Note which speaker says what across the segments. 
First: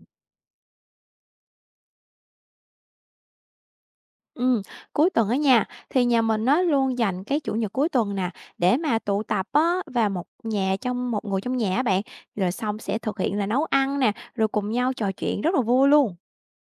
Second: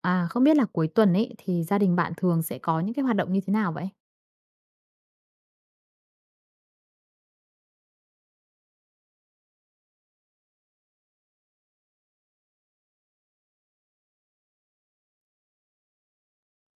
Speaker 1: À, không biết là cuối tuần ấy thì gia đình bạn thường sẽ có những cái hoạt động như thế nào vậy?
Speaker 2: Ừm, Cuối tuần ở nhà thì nhà mình nó luôn dành cái chủ nhật cuối tuần nè để mà tụ tập á và một người trong nhà á bạn, rồi xong sẽ thực hiện là nấu ăn nè, rồi cùng nhau trò chuyện rất là vui luôn.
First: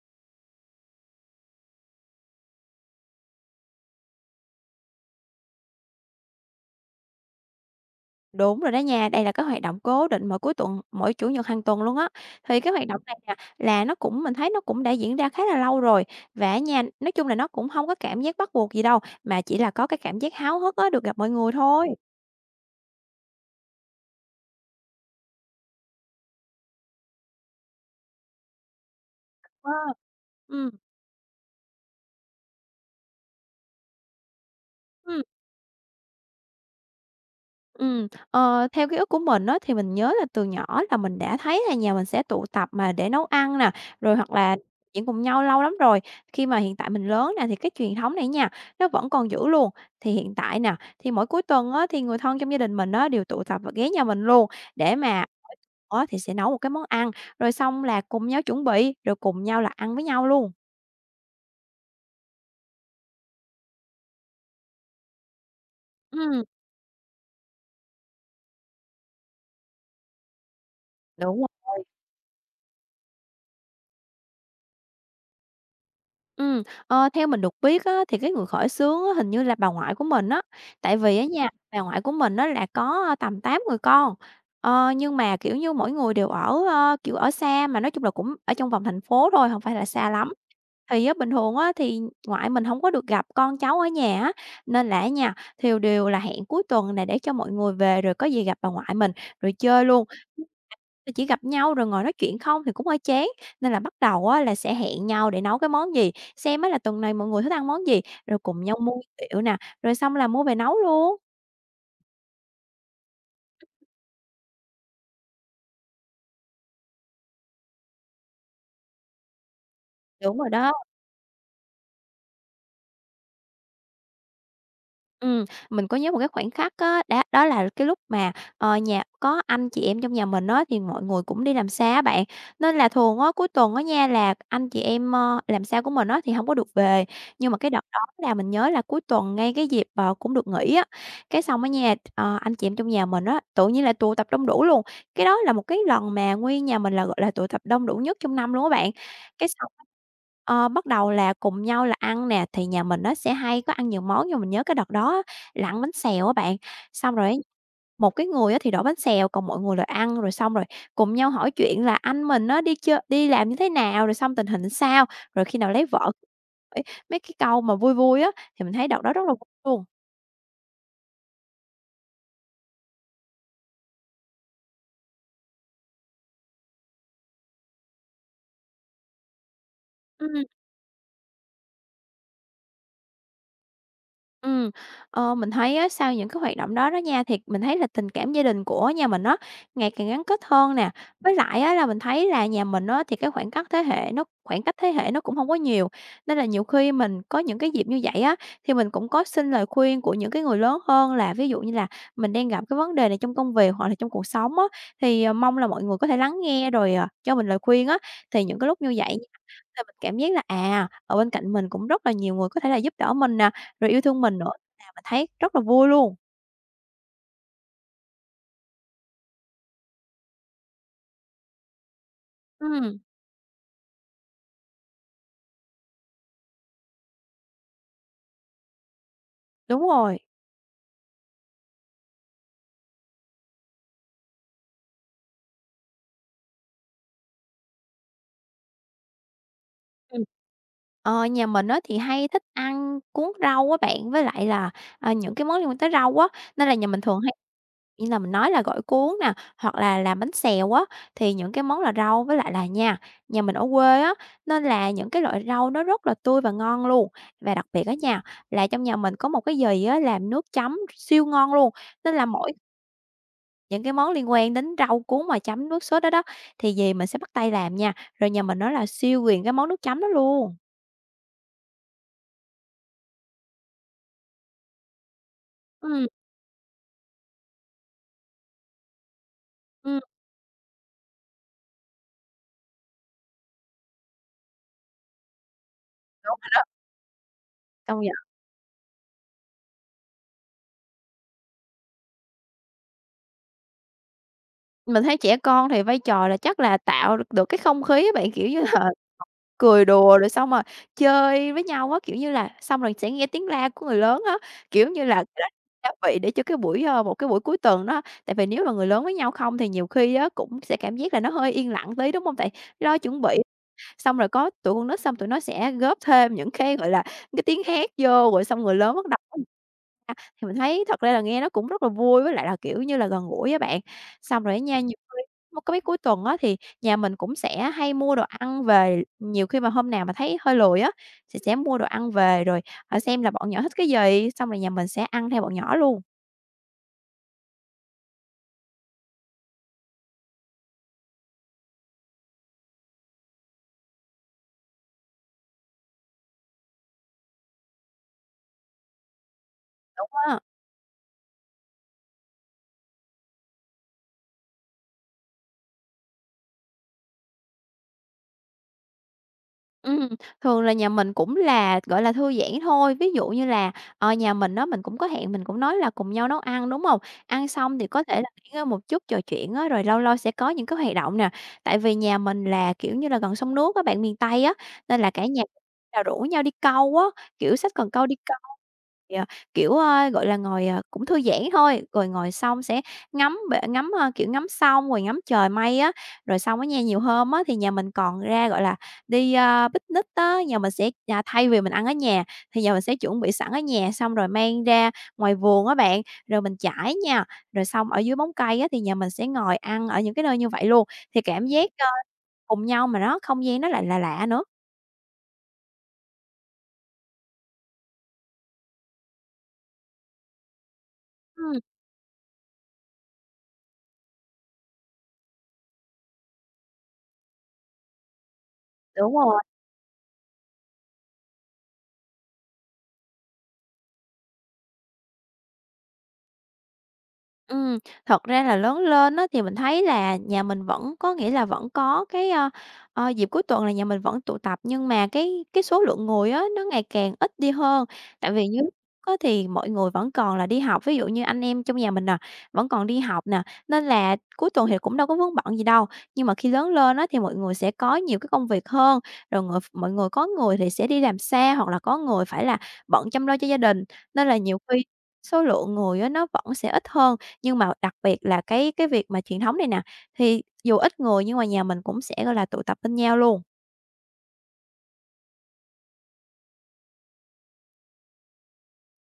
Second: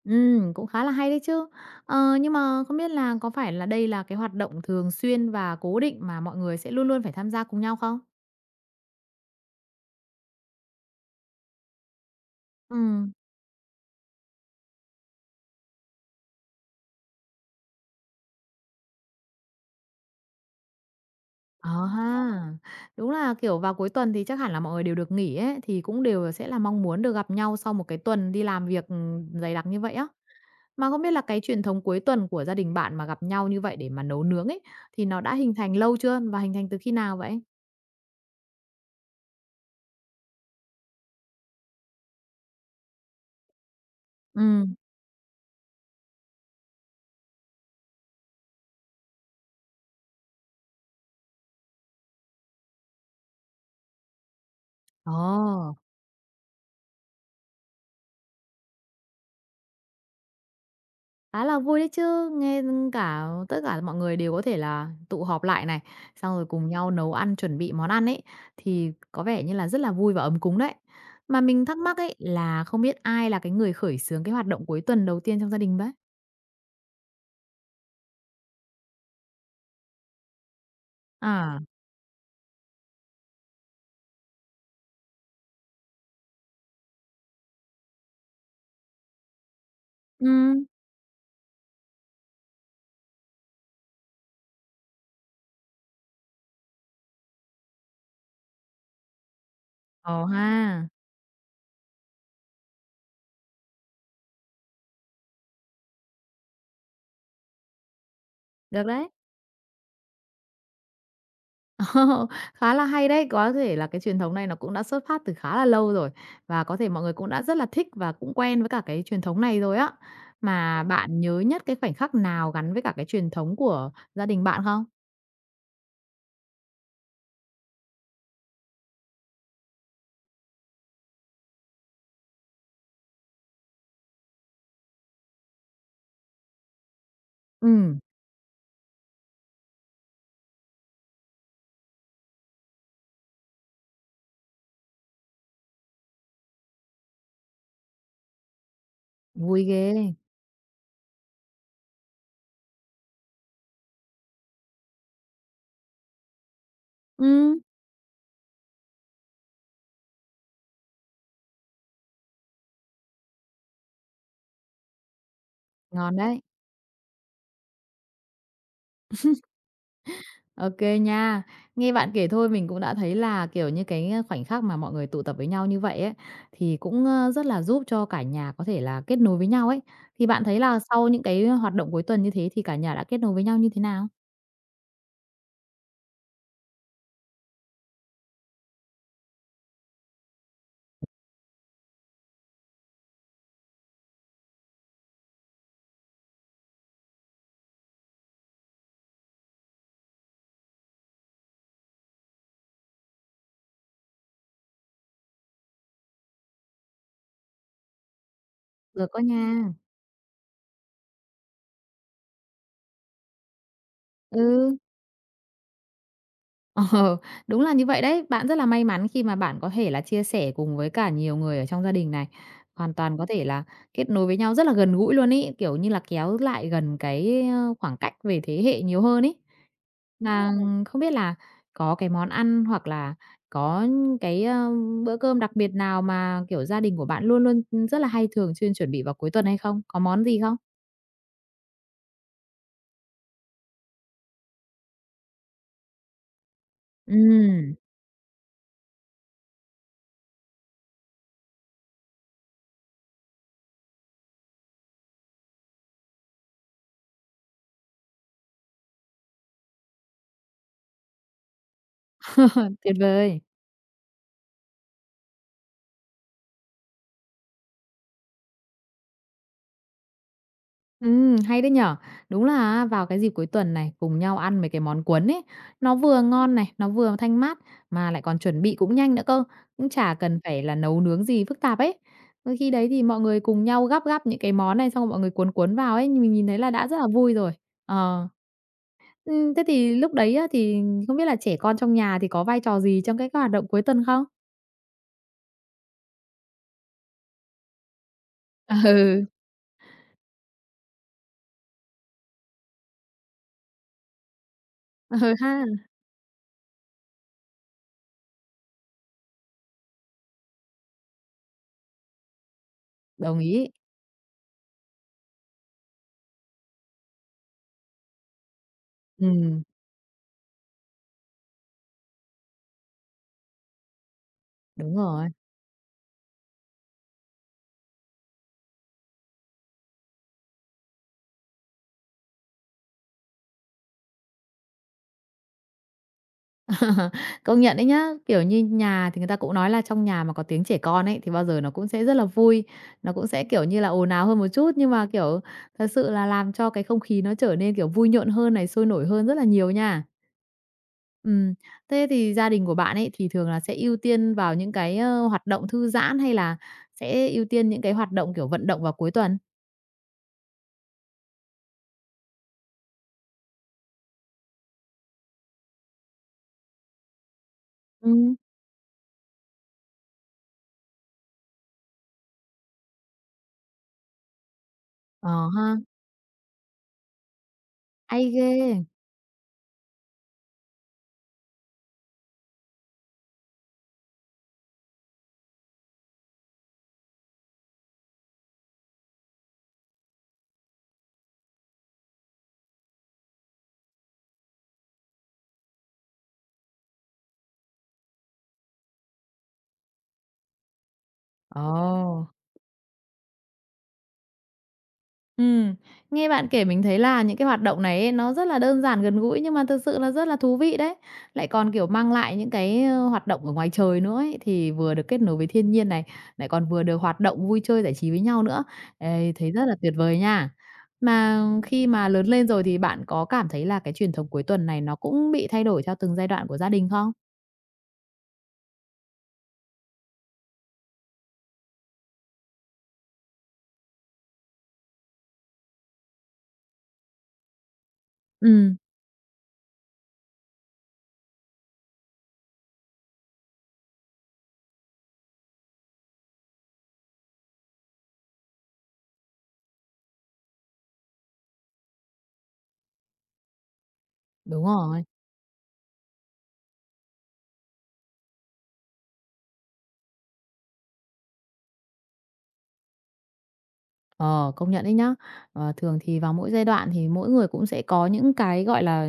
Speaker 1: Ừ, cũng khá là hay đấy chứ. Nhưng mà không biết là có phải là đây là cái hoạt động thường xuyên và cố định mà mọi người sẽ luôn luôn phải tham gia cùng nhau không?
Speaker 2: Đúng rồi đó nha, đây là cái hoạt động cố định mỗi cuối tuần, mỗi chủ nhật hàng tuần luôn á. Thì cái hoạt động
Speaker 1: Ừ.
Speaker 2: này nè là nó cũng mình thấy nó cũng đã diễn ra khá là lâu rồi và á nha, nói chung là nó cũng không có cảm giác bắt buộc gì đâu, mà chỉ là có cái cảm giác háo hức á được gặp mọi người
Speaker 1: Ờ
Speaker 2: thôi.
Speaker 1: ha. Đúng là, kiểu, vào cuối tuần thì chắc hẳn là mọi người đều được nghỉ ấy, thì cũng đều sẽ là mong muốn được gặp nhau sau một cái tuần đi làm việc, dày đặc
Speaker 2: Ờ,
Speaker 1: như vậy á.
Speaker 2: ừm,
Speaker 1: Mà không biết là cái truyền thống cuối tuần của gia đình bạn mà gặp nhau như vậy để mà nấu nướng ấy, thì nó
Speaker 2: ừm.
Speaker 1: đã hình thành lâu chưa và hình thành từ khi nào vậy?
Speaker 2: Ờ, Theo ký ức của mình á, thì mình nhớ là từ nhỏ là mình đã thấy là nhà mình sẽ tụ tập mà để nấu ăn nè, rồi hoặc là
Speaker 1: Ừ.
Speaker 2: chuyện cùng nhau lâu lắm rồi. Khi mà hiện tại mình lớn nè, thì cái truyền thống này nha, nó vẫn còn giữ luôn. Thì hiện tại nè, thì mỗi cuối tuần á, thì người thân trong gia đình mình á, đều tụ tập và ghé nhà mình luôn để mà
Speaker 1: Ồ,
Speaker 2: á, thì sẽ nấu một cái món ăn, rồi xong là cùng nhau chuẩn bị, rồi cùng nhau là ăn với nhau luôn.
Speaker 1: khá là vui đấy chứ, nghe cả tất cả mọi người đều có thể là tụ họp lại này, xong rồi
Speaker 2: Ừm,
Speaker 1: cùng nhau nấu ăn, chuẩn bị món ăn ấy, thì có vẻ như là rất là vui và ấm cúng đấy. Mà
Speaker 2: đúng
Speaker 1: mình thắc
Speaker 2: rồi.
Speaker 1: mắc ấy là không biết ai là cái người khởi xướng cái hoạt động cuối tuần đầu tiên trong gia đình đấy?
Speaker 2: Ừ, ờ, Theo mình được biết á, thì cái người khởi xướng á, hình như là bà ngoại của mình á. Tại vì á nha,
Speaker 1: À,
Speaker 2: bà ngoại của mình á, là có, tầm 8 người con, nhưng mà, kiểu như, mỗi người đều ở, kiểu, ở xa, mà nói chung là cũng ở trong vòng thành phố thôi, không phải là xa
Speaker 1: ừ,
Speaker 2: lắm. Thì á, bình thường á, thì ngoại mình không có được gặp con cháu ở nhà á, nên là á nha, thiều đều là hẹn cuối tuần này để cho mọi người về rồi có gì gặp bà ngoại mình, rồi chơi luôn.
Speaker 1: ồ ha,
Speaker 2: Là chỉ gặp nhau rồi ngồi nói chuyện không thì cũng hơi chán, nên là bắt đầu á là sẽ hẹn nhau để nấu cái món gì, xem á là tuần này mọi người thích ăn món gì, rồi cùng nhau
Speaker 1: được
Speaker 2: mua
Speaker 1: đấy.
Speaker 2: nguyên liệu nè, rồi xong là mua về nấu luôn.
Speaker 1: Ồ, khá là hay đấy, có thể là cái truyền thống này nó cũng đã xuất phát từ khá là lâu rồi và có thể mọi người cũng đã rất là thích và cũng quen với cả cái truyền thống này rồi á.
Speaker 2: Đúng rồi đó.
Speaker 1: Mà bạn nhớ nhất cái khoảnh khắc nào gắn với cả cái truyền thống của gia đình bạn không?
Speaker 2: Mình có nhớ một cái khoảnh khắc á, đó là cái lúc mà, nhà có anh chị em trong nhà mình á, thì mọi người cũng đi làm xa á bạn, nên là thường á, cuối tuần á nha, là anh chị em, làm xa của mình á, thì không có được về. Nhưng mà cái đợt
Speaker 1: Ừm,
Speaker 2: đó là mình nhớ là cuối tuần ngay cái dịp, cũng được nghỉ á, cái xong á nha, anh chị em trong nhà mình á, tự nhiên là tụ tập đông đủ luôn. Cái đó là một cái lần mà nguyên nhà mình là, gọi là, tụ tập đông đủ nhất trong năm luôn á bạn. Cái
Speaker 1: vui
Speaker 2: xong
Speaker 1: ghê.
Speaker 2: Bắt đầu là cùng nhau là ăn nè, thì nhà mình nó sẽ hay có ăn nhiều món, nhưng mình nhớ cái đợt đó á là ăn bánh xèo á bạn. Xong rồi ấy,
Speaker 1: Ừm,
Speaker 2: một cái người á thì đổ bánh xèo, còn mọi người lại ăn, rồi xong rồi cùng nhau hỏi chuyện là anh mình nó đi chơi đi làm như thế nào, rồi xong tình hình sao, rồi khi nào lấy vợ.
Speaker 1: ngon đấy.
Speaker 2: Ấy, mấy cái câu mà vui vui á, thì mình thấy đợt đó rất là vui luôn.
Speaker 1: OK nha. Nghe bạn kể thôi mình cũng đã thấy là, kiểu như, cái khoảnh khắc mà mọi người tụ tập với nhau như vậy ấy, thì cũng rất là giúp cho cả nhà có thể là kết nối với nhau ấy. Thì bạn
Speaker 2: Ừm.
Speaker 1: thấy là sau những cái hoạt động cuối tuần như thế thì cả nhà đã kết nối với nhau như thế nào?
Speaker 2: ừ mình thấy á, sau những cái hoạt động đó đó nha, thì mình thấy là tình cảm gia đình của nhà mình nó ngày càng gắn kết hơn nè. Với lại á, là mình thấy là nhà mình á, thì cái khoảng cách thế hệ nó cũng không có nhiều, nên là nhiều khi mình có những cái dịp như vậy á, thì mình cũng có xin lời khuyên của những cái người lớn hơn là ví dụ như là mình đang gặp cái vấn đề này trong công việc hoặc là trong cuộc sống á, thì, mong là mọi người có thể lắng nghe rồi, cho mình lời khuyên á. Thì những cái lúc như
Speaker 1: Được
Speaker 2: vậy
Speaker 1: đó nha.
Speaker 2: thì mình cảm giác là, à, ở bên cạnh mình cũng rất là nhiều người có thể là giúp đỡ mình nè, rồi yêu thương mình nữa,
Speaker 1: Ừ.
Speaker 2: làm mình thấy rất là vui luôn.
Speaker 1: Ờ, đúng là như vậy đấy. Bạn rất là may mắn khi mà bạn có thể là chia sẻ cùng với cả nhiều người ở trong gia đình này. Hoàn
Speaker 2: Ừm,
Speaker 1: toàn có thể là kết nối với nhau rất là gần gũi luôn ấy, kiểu như là kéo lại gần cái khoảng cách về thế hệ nhiều hơn ấy.
Speaker 2: đúng rồi.
Speaker 1: Mà không biết là có cái món ăn hoặc là có cái bữa cơm đặc biệt nào mà, kiểu, gia đình của bạn luôn luôn, rất là hay thường xuyên chuẩn bị vào cuối tuần hay không? Có
Speaker 2: Ừm.
Speaker 1: món gì không?
Speaker 2: Ờ, nhà mình á thì hay thích ăn cuốn rau á bạn, với lại là, à, những cái món liên quan tới rau á, nên là nhà mình thường hay
Speaker 1: Ừm,
Speaker 2: như là mình nói là gỏi cuốn nè, hoặc là làm bánh xèo á, thì những cái món là rau với lại là nha, nhà mình ở quê á, nên là những cái loại rau nó rất là tươi và ngon luôn. Và đặc biệt á nha, là trong nhà mình có một cái dì á làm nước chấm siêu ngon luôn, nên là mỗi
Speaker 1: tuyệt vời.
Speaker 2: những cái món liên quan đến rau cuốn mà chấm nước sốt đó đó, thì về mình sẽ bắt tay làm nha, rồi nhà mình nói là siêu quyền cái món nước chấm đó luôn.
Speaker 1: Hay đấy nhở. Đúng là á, vào cái dịp cuối tuần này, cùng nhau ăn mấy cái món cuốn ấy, nó
Speaker 2: Ừm,
Speaker 1: vừa ngon này, nó vừa thanh mát, mà lại còn chuẩn bị cũng nhanh nữa cơ, cũng
Speaker 2: ừm,
Speaker 1: chả cần phải là nấu nướng gì phức tạp ấy. Đôi khi đấy thì mọi người cùng nhau gắp gắp những cái món này xong rồi mọi người cuốn cuốn vào ấy, mình
Speaker 2: Đúng
Speaker 1: nhìn
Speaker 2: rồi
Speaker 1: thấy
Speaker 2: đó,
Speaker 1: là đã rất là vui rồi.
Speaker 2: công nhận.
Speaker 1: Ờ. Thế thì lúc đấy á, thì không biết là trẻ con trong nhà thì có vai trò gì trong cái hoạt động cuối tuần không?
Speaker 2: Mình thấy trẻ con thì vai trò là chắc là tạo được được cái không khí á bạn, kiểu như là,
Speaker 1: Ừ.
Speaker 2: cười đùa rồi xong rồi chơi với nhau á, kiểu như là, xong rồi sẽ nghe tiếng la của người lớn á, kiểu như là, cái
Speaker 1: Ừ
Speaker 2: đó
Speaker 1: ha,
Speaker 2: gia vị để cho cái buổi, một cái buổi cuối tuần đó. Tại vì nếu mà người lớn với nhau không thì nhiều khi á cũng sẽ cảm giác là nó hơi yên lặng tí, đúng không? Tại lo chuẩn
Speaker 1: đồng
Speaker 2: bị.
Speaker 1: ý.
Speaker 2: Xong rồi có tụi con nít xong tụi nó sẽ góp thêm những cái, gọi là, cái tiếng hát vô, rồi xong người lớn bắt đầu
Speaker 1: Ừm,
Speaker 2: á thì mình thấy thật ra là nghe nó cũng rất là vui, với lại là, kiểu như là, gần gũi á bạn. Xong rồi á nha, nhiều
Speaker 1: đúng
Speaker 2: khi
Speaker 1: rồi.
Speaker 2: một cái mấy cuối tuần á thì nhà mình cũng sẽ hay mua đồ ăn về, nhiều khi mà hôm nào mà thấy hơi lười á, thì sẽ mua đồ ăn về rồi, xem là bọn nhỏ thích cái gì, xong rồi nhà mình sẽ ăn theo bọn nhỏ luôn.
Speaker 1: Công nhận đấy nhá, kiểu như, nhà thì người ta cũng nói là trong nhà mà có tiếng trẻ con ấy, thì bao giờ nó cũng sẽ rất là vui, nó cũng sẽ, kiểu như là, ồn ào hơn một chút, nhưng mà, kiểu, thật sự là làm cho cái không khí nó trở nên, kiểu, vui nhộn hơn này, sôi nổi hơn rất là nhiều nha.
Speaker 2: Á.
Speaker 1: Ừm, Thế thì gia đình của bạn ấy thì thường là sẽ ưu tiên vào những cái hoạt động thư giãn hay là sẽ ưu tiên những cái hoạt động, kiểu, vận động vào cuối tuần?
Speaker 2: Ừm, Thường là nhà mình cũng là, gọi là, thư giãn thôi. Ví dụ như là, nhà mình á, mình cũng có hẹn, mình cũng nói là cùng nhau nấu ăn, đúng hông? Ăn xong thì có thể là
Speaker 1: Ừm.
Speaker 2: nghỉ ngơi một chút, trò chuyện á, rồi lâu lâu sẽ có những cái hoạt động nè. Tại vì nhà mình là, kiểu như là, gần sông nước á bạn, miền Tây á, nên là cả
Speaker 1: Ờ
Speaker 2: nhà
Speaker 1: ha,
Speaker 2: là rủ nhau đi câu á, kiểu, xách cần câu đi
Speaker 1: hay
Speaker 2: câu.
Speaker 1: ghê!
Speaker 2: Thì, kiểu, gọi là, ngồi, cũng thư giãn thôi, rồi ngồi xong sẽ ngắm bể ngắm, kiểu, ngắm sông rồi ngắm trời mây á. Rồi xong á nha, nhiều hôm á thì nhà mình còn ra, gọi là đi, picnic á, nhà mình sẽ thay vì mình ăn ở nhà thì nhà mình sẽ chuẩn bị sẵn ở nhà, xong rồi mang ra ngoài vườn á bạn, rồi mình trải nha, rồi xong ở dưới bóng cây á thì nhà mình sẽ ngồi ăn ở những cái nơi như vậy luôn, thì cảm giác,
Speaker 1: Ồ.
Speaker 2: cùng nhau mà nó không gian nó lại là lạ nữa.
Speaker 1: Ừm, Nghe bạn kể mình thấy là những cái hoạt động này ấy, nó rất là đơn giản, gần gũi nhưng mà thực sự là rất là thú vị đấy. Lại
Speaker 2: Ừm,
Speaker 1: còn, kiểu, mang lại những cái hoạt động ở ngoài trời nữa ấy, thì vừa được kết nối với thiên nhiên này, lại còn vừa được hoạt động vui chơi giải trí với nhau nữa.
Speaker 2: đúng
Speaker 1: Ê,
Speaker 2: rồi.
Speaker 1: thấy rất là tuyệt vời nha. Mà khi mà lớn lên rồi thì bạn có cảm thấy là cái truyền thống cuối tuần này nó cũng bị thay đổi theo từng giai đoạn của gia đình không?
Speaker 2: Ừm, Thật ra là lớn lên á, thì mình thấy là nhà mình vẫn có nghĩa là vẫn có cái, dịp cuối tuần là nhà mình vẫn tụ tập, nhưng mà cái số lượng người á, nó ngày càng ít đi hơn. Tại vì như lúc
Speaker 1: Ừm,
Speaker 2: á, thì mọi người vẫn còn là đi học, ví dụ như anh em trong nhà mình nè, vẫn còn đi học nè, nên là cuối tuần thì cũng đâu có vướng bận gì đâu. Nhưng mà khi lớn lên á, thì mọi người sẽ có nhiều cái công việc hơn, rồi mọi người có người thì sẽ đi làm xa, hoặc là có người phải là bận chăm lo cho gia đình, nên là nhiều
Speaker 1: đúng
Speaker 2: khi
Speaker 1: rồi.
Speaker 2: số lượng người á, nó vẫn sẽ ít hơn. Nhưng mà đặc biệt là cái việc mà truyền thống này nè, thì dù ít người nhưng mà nhà mình cũng sẽ, gọi là, tụ tập bên nhau luôn.
Speaker 1: Ờ, công nhận đấy nhá. Thường thì vào mỗi giai đoạn thì mỗi người cũng sẽ có những cái, gọi là,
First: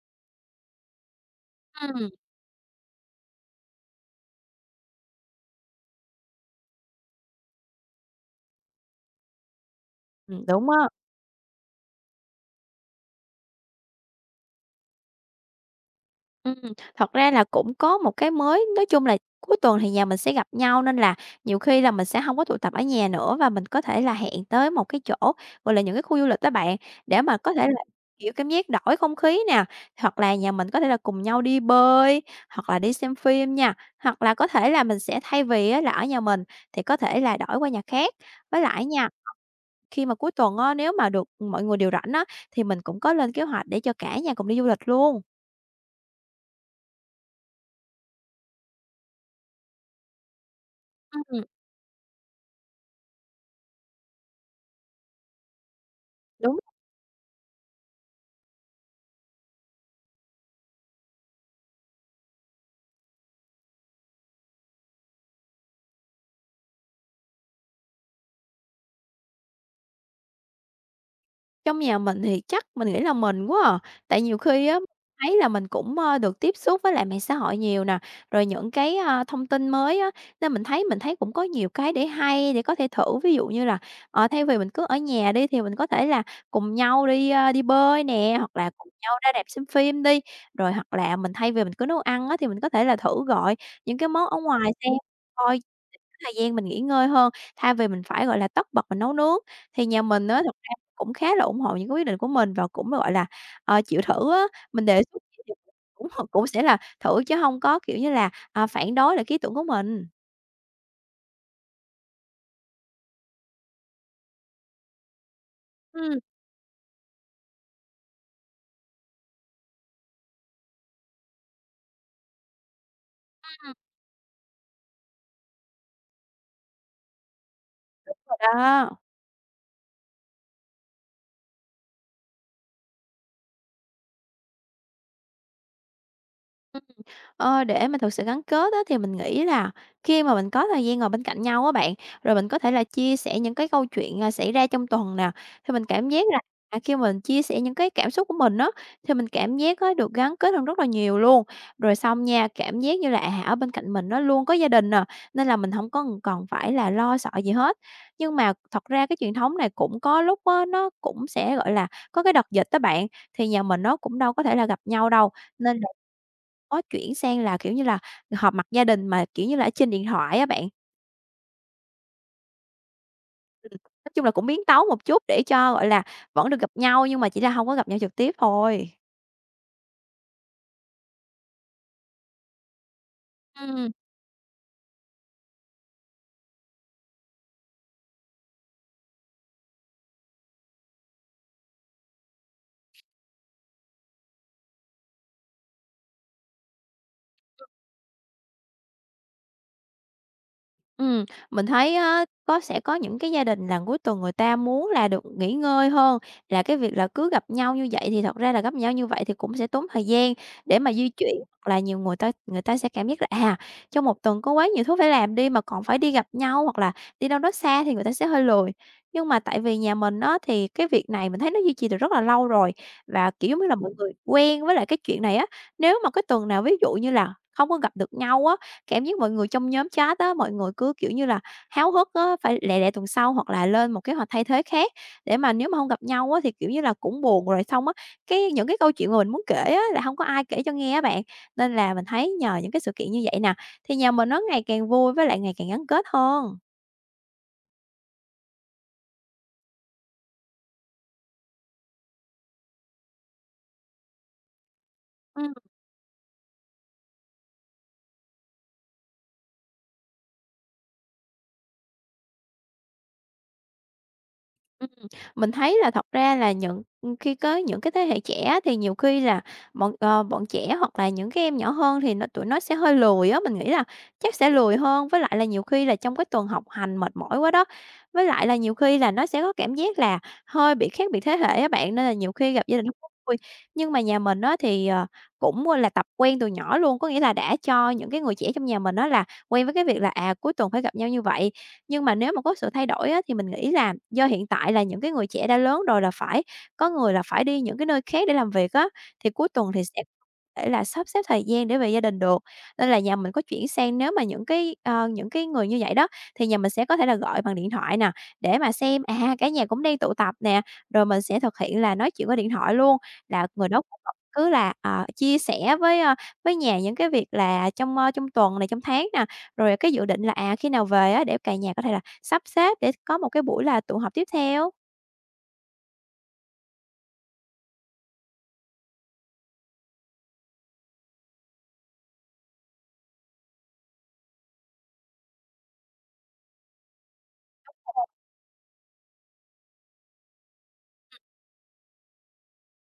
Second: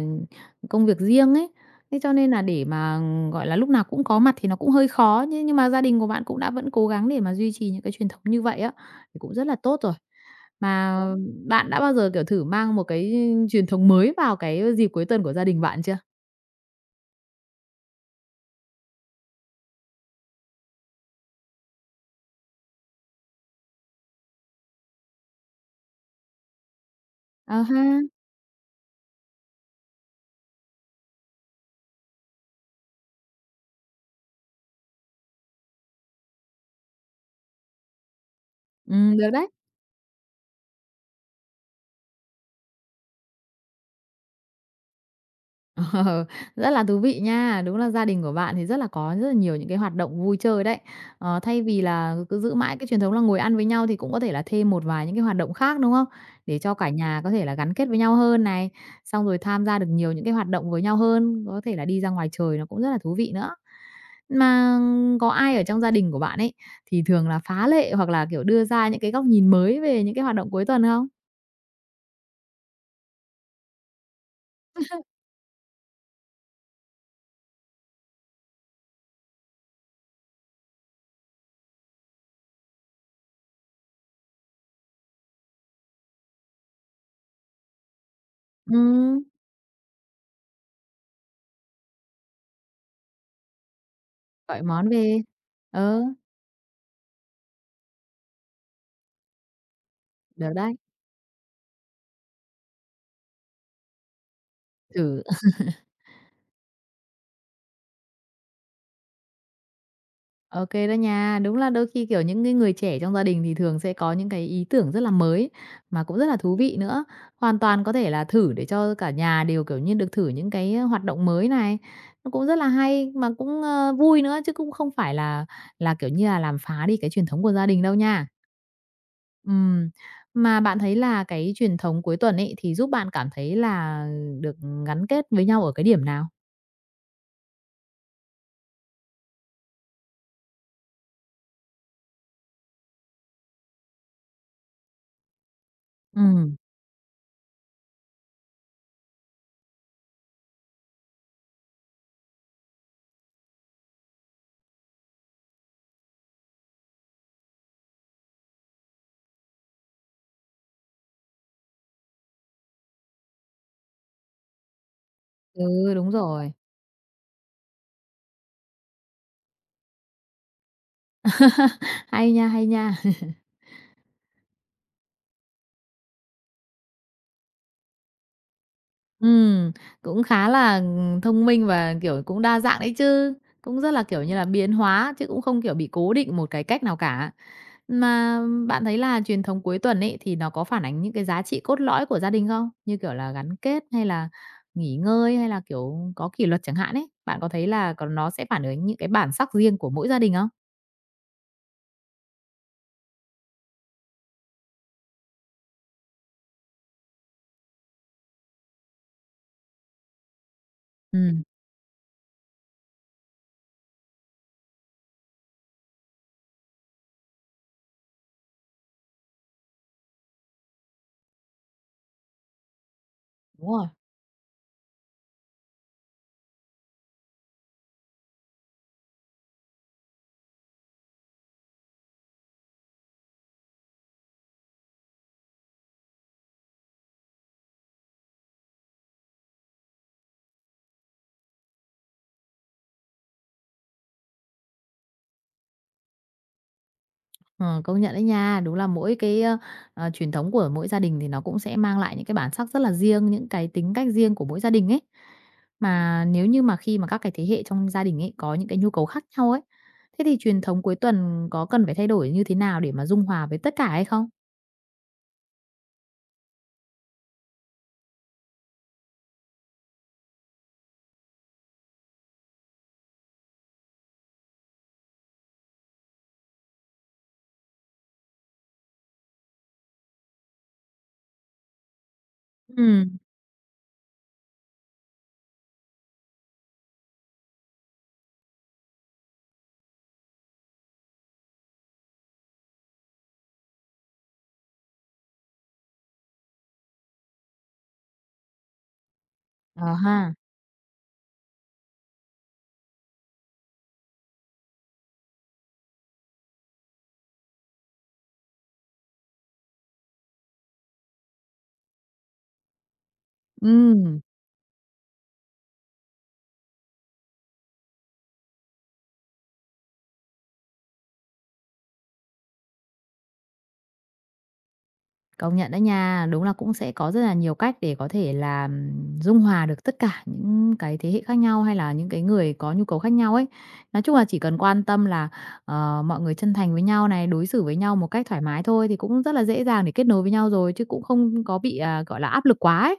Speaker 1: công việc riêng ấy, thế
Speaker 2: Ừm.
Speaker 1: cho nên là để mà, gọi là, lúc nào cũng có mặt thì nó cũng hơi khó, thế nhưng mà gia đình của bạn cũng đã vẫn cố gắng để mà duy trì những cái truyền thống như vậy á, thì cũng rất là tốt rồi.
Speaker 2: Đúng á.
Speaker 1: Mà bạn đã bao giờ, kiểu, thử mang một cái truyền thống mới vào cái dịp cuối tuần của gia đình bạn chưa?
Speaker 2: Ừm, thật ra là cũng có một cái mới, nói chung là cuối tuần thì nhà mình sẽ gặp nhau nên là nhiều khi là mình sẽ không có tụ tập ở nhà nữa và mình có thể là hẹn tới một cái chỗ, gọi là, những cái khu du lịch đó bạn, để mà có
Speaker 1: À
Speaker 2: thể là,
Speaker 1: ha,
Speaker 2: kiểu, cảm giác đổi không khí nè, hoặc là nhà mình có thể là cùng nhau đi bơi, hoặc là đi xem phim nha, hoặc là có thể là mình sẽ thay vì á là ở nhà mình thì có thể là đổi qua nhà khác. Với lại nha,
Speaker 1: được đấy.
Speaker 2: khi mà cuối tuần á, nếu mà được mọi người đều rảnh á, thì mình cũng có lên kế hoạch để cho cả nhà cùng đi du lịch luôn.
Speaker 1: Ờ, rất là thú vị nha. Đúng là gia đình của bạn thì rất là có rất là nhiều những cái hoạt động vui chơi đấy. Ờ,
Speaker 2: Ừm.
Speaker 1: thay vì là cứ giữ mãi cái truyền thống là ngồi ăn với nhau thì cũng có thể là thêm một vài những cái hoạt động khác, đúng không? Để
Speaker 2: Đúng.
Speaker 1: cho cả nhà có thể là gắn kết với nhau hơn này, xong rồi tham gia được nhiều những cái hoạt động với nhau hơn, có thể là đi ra ngoài trời nó cũng rất là thú vị nữa. Mà có ai ở trong gia đình của bạn ấy thì thường là phá lệ hoặc là, kiểu, đưa ra những cái góc nhìn mới về những cái hoạt động cuối tuần không?
Speaker 2: Trong nhà mình thì chắc mình nghĩ là mình quá à, tại nhiều khi á thấy là mình cũng, được tiếp xúc với lại mạng xã hội nhiều nè, rồi những cái, thông tin mới á, nên mình thấy cũng có nhiều cái để hay để có thể thử. Ví dụ như là, thay vì mình cứ ở nhà đi thì mình có thể là cùng nhau đi, đi bơi nè, hoặc là cùng nhau
Speaker 1: Ừm,
Speaker 2: ra rạp xem phim đi, rồi hoặc là mình thay vì mình cứ nấu ăn á thì mình có thể là thử gọi những cái món ở
Speaker 1: gọi
Speaker 2: ngoài
Speaker 1: món
Speaker 2: xem
Speaker 1: về.
Speaker 2: coi
Speaker 1: Ờ,
Speaker 2: thời gian mình nghỉ ngơi hơn, thay vì mình phải, gọi là, tất bật mình nấu nướng. Thì nhà mình á,
Speaker 1: được
Speaker 2: thật ra
Speaker 1: đấy,
Speaker 2: cũng khá là ủng hộ những cái quyết định của mình và cũng, gọi là, chịu thử á, mình đề
Speaker 1: thử
Speaker 2: xuất cũng h cũng sẽ là thử chứ hông có, kiểu như là, phản đối lại cái ý tưởng của mình.
Speaker 1: OK đó nha. Đúng là đôi khi, kiểu, những cái người trẻ trong gia đình thì thường sẽ có những cái ý tưởng rất là mới, mà cũng
Speaker 2: Ừm.
Speaker 1: rất là thú vị nữa. Hoàn toàn có thể là thử để cho cả nhà đều, kiểu như, được thử những cái hoạt động mới này, nó cũng rất là hay mà cũng,
Speaker 2: Ừm,
Speaker 1: ơ, vui nữa chứ cũng không phải là, kiểu như là, làm phá đi cái truyền thống của gia đình đâu
Speaker 2: rồi
Speaker 1: nha.
Speaker 2: đó.
Speaker 1: Ừm, mà bạn thấy là cái truyền thống cuối tuần ấy thì giúp bạn cảm thấy là được gắn kết với nhau ở cái điểm nào?
Speaker 2: Ờ, để mà thực sự gắn kết á, thì mình nghĩ là khi mà mình có thời gian ngồi bên cạnh nhau á bạn, rồi mình có thể là chia sẻ những cái câu chuyện, xảy ra trong tuần nè, thì mình cảm giác là,
Speaker 1: Ừm,
Speaker 2: khi mình chia sẻ những cái cảm xúc của mình á, thì mình cảm giác á, được gắn kết hơn rất là nhiều luôn. Rồi xong nha, cảm giác như là, ở bên cạnh mình nó luôn có gia đình nè, nên là mình không có còn phải là lo sợ gì hết. Nhưng mà thật ra cái truyền thống này cũng có lúc á, nó cũng sẽ, gọi là, có cái đợt dịch á bạn, thì nhà mình nó cũng đâu có thể là gặp nhau đâu, nên
Speaker 1: ừ, đúng rồi.
Speaker 2: có chuyển sang là, kiểu như là, họp mặt gia đình mà, kiểu như là, ở trên điện thoại á bạn.
Speaker 1: Hay nha, hay nha.
Speaker 2: Nói chung là cũng biến tấu một chút để cho, gọi là, vẫn được gặp nhau nhưng mà chỉ là hông có gặp nhau trực tiếp thôi.
Speaker 1: Ừm, Cũng khá là, thông minh và, kiểu, cũng đa dạng đấy chứ, cũng rất
Speaker 2: Ừm.
Speaker 1: là, kiểu như là, biến hóa chứ cũng không, kiểu, bị cố định một cái cách nào cả. Mà bạn thấy là truyền thống cuối tuần ấy thì nó có phản ánh những cái giá trị cốt lõi của gia đình không? Như kiểu là gắn kết hay là nghỉ ngơi hay là, kiểu, có kỷ luật chẳng hạn ấy, bạn có thấy là còn nó sẽ phản ánh những cái bản sắc riêng của mỗi gia đình không?
Speaker 2: Ừm, mình thấy á, có sẽ có những cái gia đình là cuối tuần người ta muốn là được nghỉ ngơi hơn là cái việc là cứ gặp nhau như vậy, thì thật ra là gặp nhau như vậy thì cũng sẽ tốn thời gian để mà di chuyển,
Speaker 1: Ừm,
Speaker 2: hoặc là nhiều người ta sẽ cảm giác là, trong một tuần có quá nhiều thứ phải làm đi mà còn phải đi gặp nhau hoặc là đi đâu đó xa thì người ta sẽ hơi lười. Nhưng mà tại vì nhà mình á, thì cái việc này mình thấy nó duy trì từ rất là lâu rồi và, kiểu giống như
Speaker 1: đúng
Speaker 2: là,
Speaker 1: rồi.
Speaker 2: mọi người quen với lại cái chuyện này á. Nếu mà cái tuần nào ví dụ như là không có gặp được nhau á, cảm giác mọi người trong nhóm chat á, mọi người cứ, kiểu như là, háo hức á, phải "Lẹ lẹ tuần sau" hoặc là lên một kế hoạch thay thế khác để mà nếu mà không gặp nhau á, thì, kiểu như là, cũng buồn. Rồi xong á, cái những cái câu chuyện mà mình muốn kể á, là không có ai kể cho nghe á bạn. Nên là mình thấy nhờ những cái sự kiện như vậy nè, thì nhà mình nó ngày càng vui với lại ngày càng gắn kết hơn.
Speaker 1: Ờ, công nhận đấy nha. Đúng là mỗi cái truyền thống của mỗi gia đình thì nó cũng sẽ mang lại những cái bản sắc rất là riêng, những cái tính cách riêng của mỗi gia đình ấy. Mà nếu như mà khi mà các cái thế hệ trong gia đình ấy có những cái nhu cầu khác nhau ấy, thế thì truyền thống cuối tuần có cần phải thay đổi như thế nào để mà dung hòa với tất cả hay không?
Speaker 2: Ừm, mình thấy là thật ra là những khi có những cái thế hệ trẻ thì nhiều khi là bọn trẻ hoặc là những cái em nhỏ hơn thì tụi nó sẽ hơi lười á, mình nghĩ là chắc sẽ lười hơn. Với lại là nhiều khi là trong cái tuần học hành mệt mỏi quá đó, với lại là nhiều khi là nó sẽ có cảm giác là hơi bị khác biệt thế hệ á bạn, nên là nhiều khi gặp gia đình nó không
Speaker 1: Ừm.
Speaker 2: vui. Nhưng mà nhà mình á thì, là tập quen từ nhỏ luôn, có nghĩa là đã cho những cái người trẻ trong nhà mình đó là quen với cái việc là, cuối tuần phải gặp nhau như vậy. Nhưng mà nếu mà có sự thay đổi á, thì mình nghĩ là do hiện tại là những cái người trẻ đã lớn rồi là phải có người là phải đi những cái nơi khác để làm việc á, thì cuối tuần thì
Speaker 1: Ờ
Speaker 2: sẽ
Speaker 1: ha.
Speaker 2: thể là sắp xếp thời gian để về gia đình được. Nên là nhà mình có chuyển sang nếu mà những cái, những cái người như vậy đó, thì nhà mình sẽ có thể là gọi bằng điện thoại nè, để mà xem, cả nhà cũng đang tụ tập nè, rồi mình sẽ thực hiện là nói chuyện qua điện thoại luôn, là người đó cũng
Speaker 1: Ừm.
Speaker 2: cứ là, chia sẻ với, với nhà những cái việc là trong, trong tuần này, trong tháng nè, rồi cái dự định là, khi nào về á để cả nhà có thể là sắp xếp để có một cái buổi là tụ họp tiếp theo?
Speaker 1: Công nhận đó nha, đúng là cũng sẽ có rất là nhiều cách để có thể là, dung hòa được tất cả những cái thế hệ khác nhau, hay là những cái người có nhu cầu khác nhau ấy. Nói chung là chỉ cần quan tâm là, mọi người chân thành với nhau này, đối xử với nhau một cách thoải mái thôi thì cũng rất là dễ dàng để kết nối với nhau rồi, chứ cũng không có bị, gọi là, áp lực quá ấy.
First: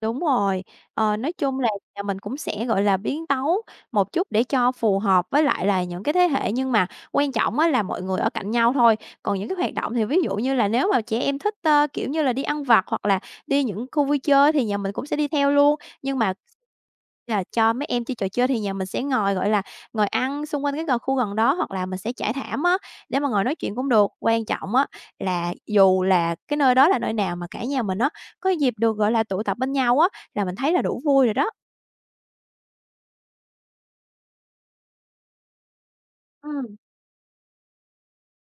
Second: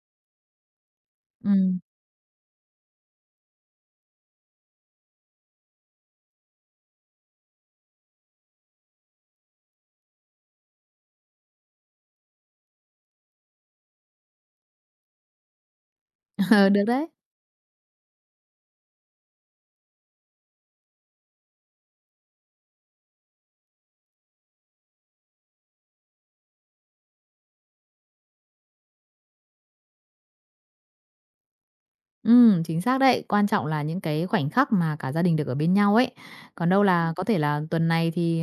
Speaker 2: Đúng rồi, nói chung là
Speaker 1: Ừm,
Speaker 2: nhà mình cũng sẽ, gọi là, biến tấu một chút để cho phù hợp với lại là những cái thế hệ, nhưng mà quan trọng á là mọi người ở cạnh nhau thôi. Còn những cái hoạt động thì ví dụ như là nếu mà trẻ em thích, kiểu như là, đi ăn vặt hoặc là đi những khu vui chơi thì nhà mình cũng sẽ đi theo luôn, nhưng mà
Speaker 1: ờ, được đấy.
Speaker 2: là cho mấy em chơi trò chơi thì nhà mình sẽ ngồi, gọi là, ngồi ăn xung quanh cái gần khu gần đó hoặc là mình sẽ trải thảm á, để mà ngồi nói chuyện cũng được. Quan trọng á là dù là cái nơi đó là nơi nào mà cả nhà mình á có dịp được, gọi là, tụ tập bên nhau á, là mình thấy là đủ vui rồi đó.
Speaker 1: Chính xác đấy. Quan trọng là những cái khoảnh khắc mà cả gia đình được ở bên nhau ấy. Còn
Speaker 2: Ừm,
Speaker 1: đâu là có thể là tuần này thì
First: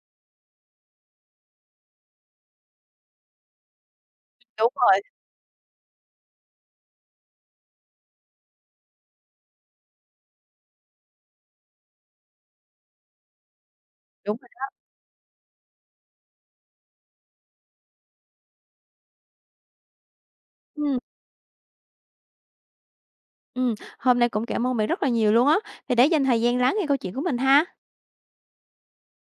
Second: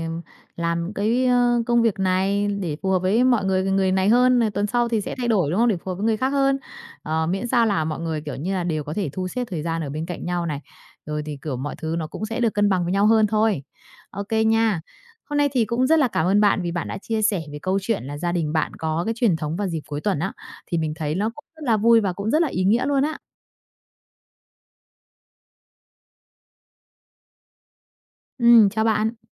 Speaker 1: làm cái công việc này để phù hợp với mọi người người này hơn, này tuần
Speaker 2: đúng
Speaker 1: sau thì
Speaker 2: rồi,
Speaker 1: sẽ thay đổi, đúng không? Để phù hợp với người khác hơn. Ờ, miễn sao là mọi người, kiểu như là, đều có thể thu xếp thời gian ở bên cạnh nhau này, rồi thì, kiểu, mọi thứ nó cũng sẽ được cân bằng với nhau hơn thôi. OK
Speaker 2: đúng rồi.
Speaker 1: nha. Hôm nay thì cũng rất là cảm ơn bạn vì bạn đã chia sẻ về câu chuyện là gia đình bạn có cái truyền thống vào dịp cuối tuần á, thì mình
Speaker 2: Ừm,
Speaker 1: thấy nó cũng rất là vui và cũng rất là ý nghĩa luôn á.
Speaker 2: hôm nay cũng cảm ơn bạn rất là nhiều luôn á, thì để dành thời gian lắng nghe câu chuyện của mình ha.
Speaker 1: Ừ, chào bạn.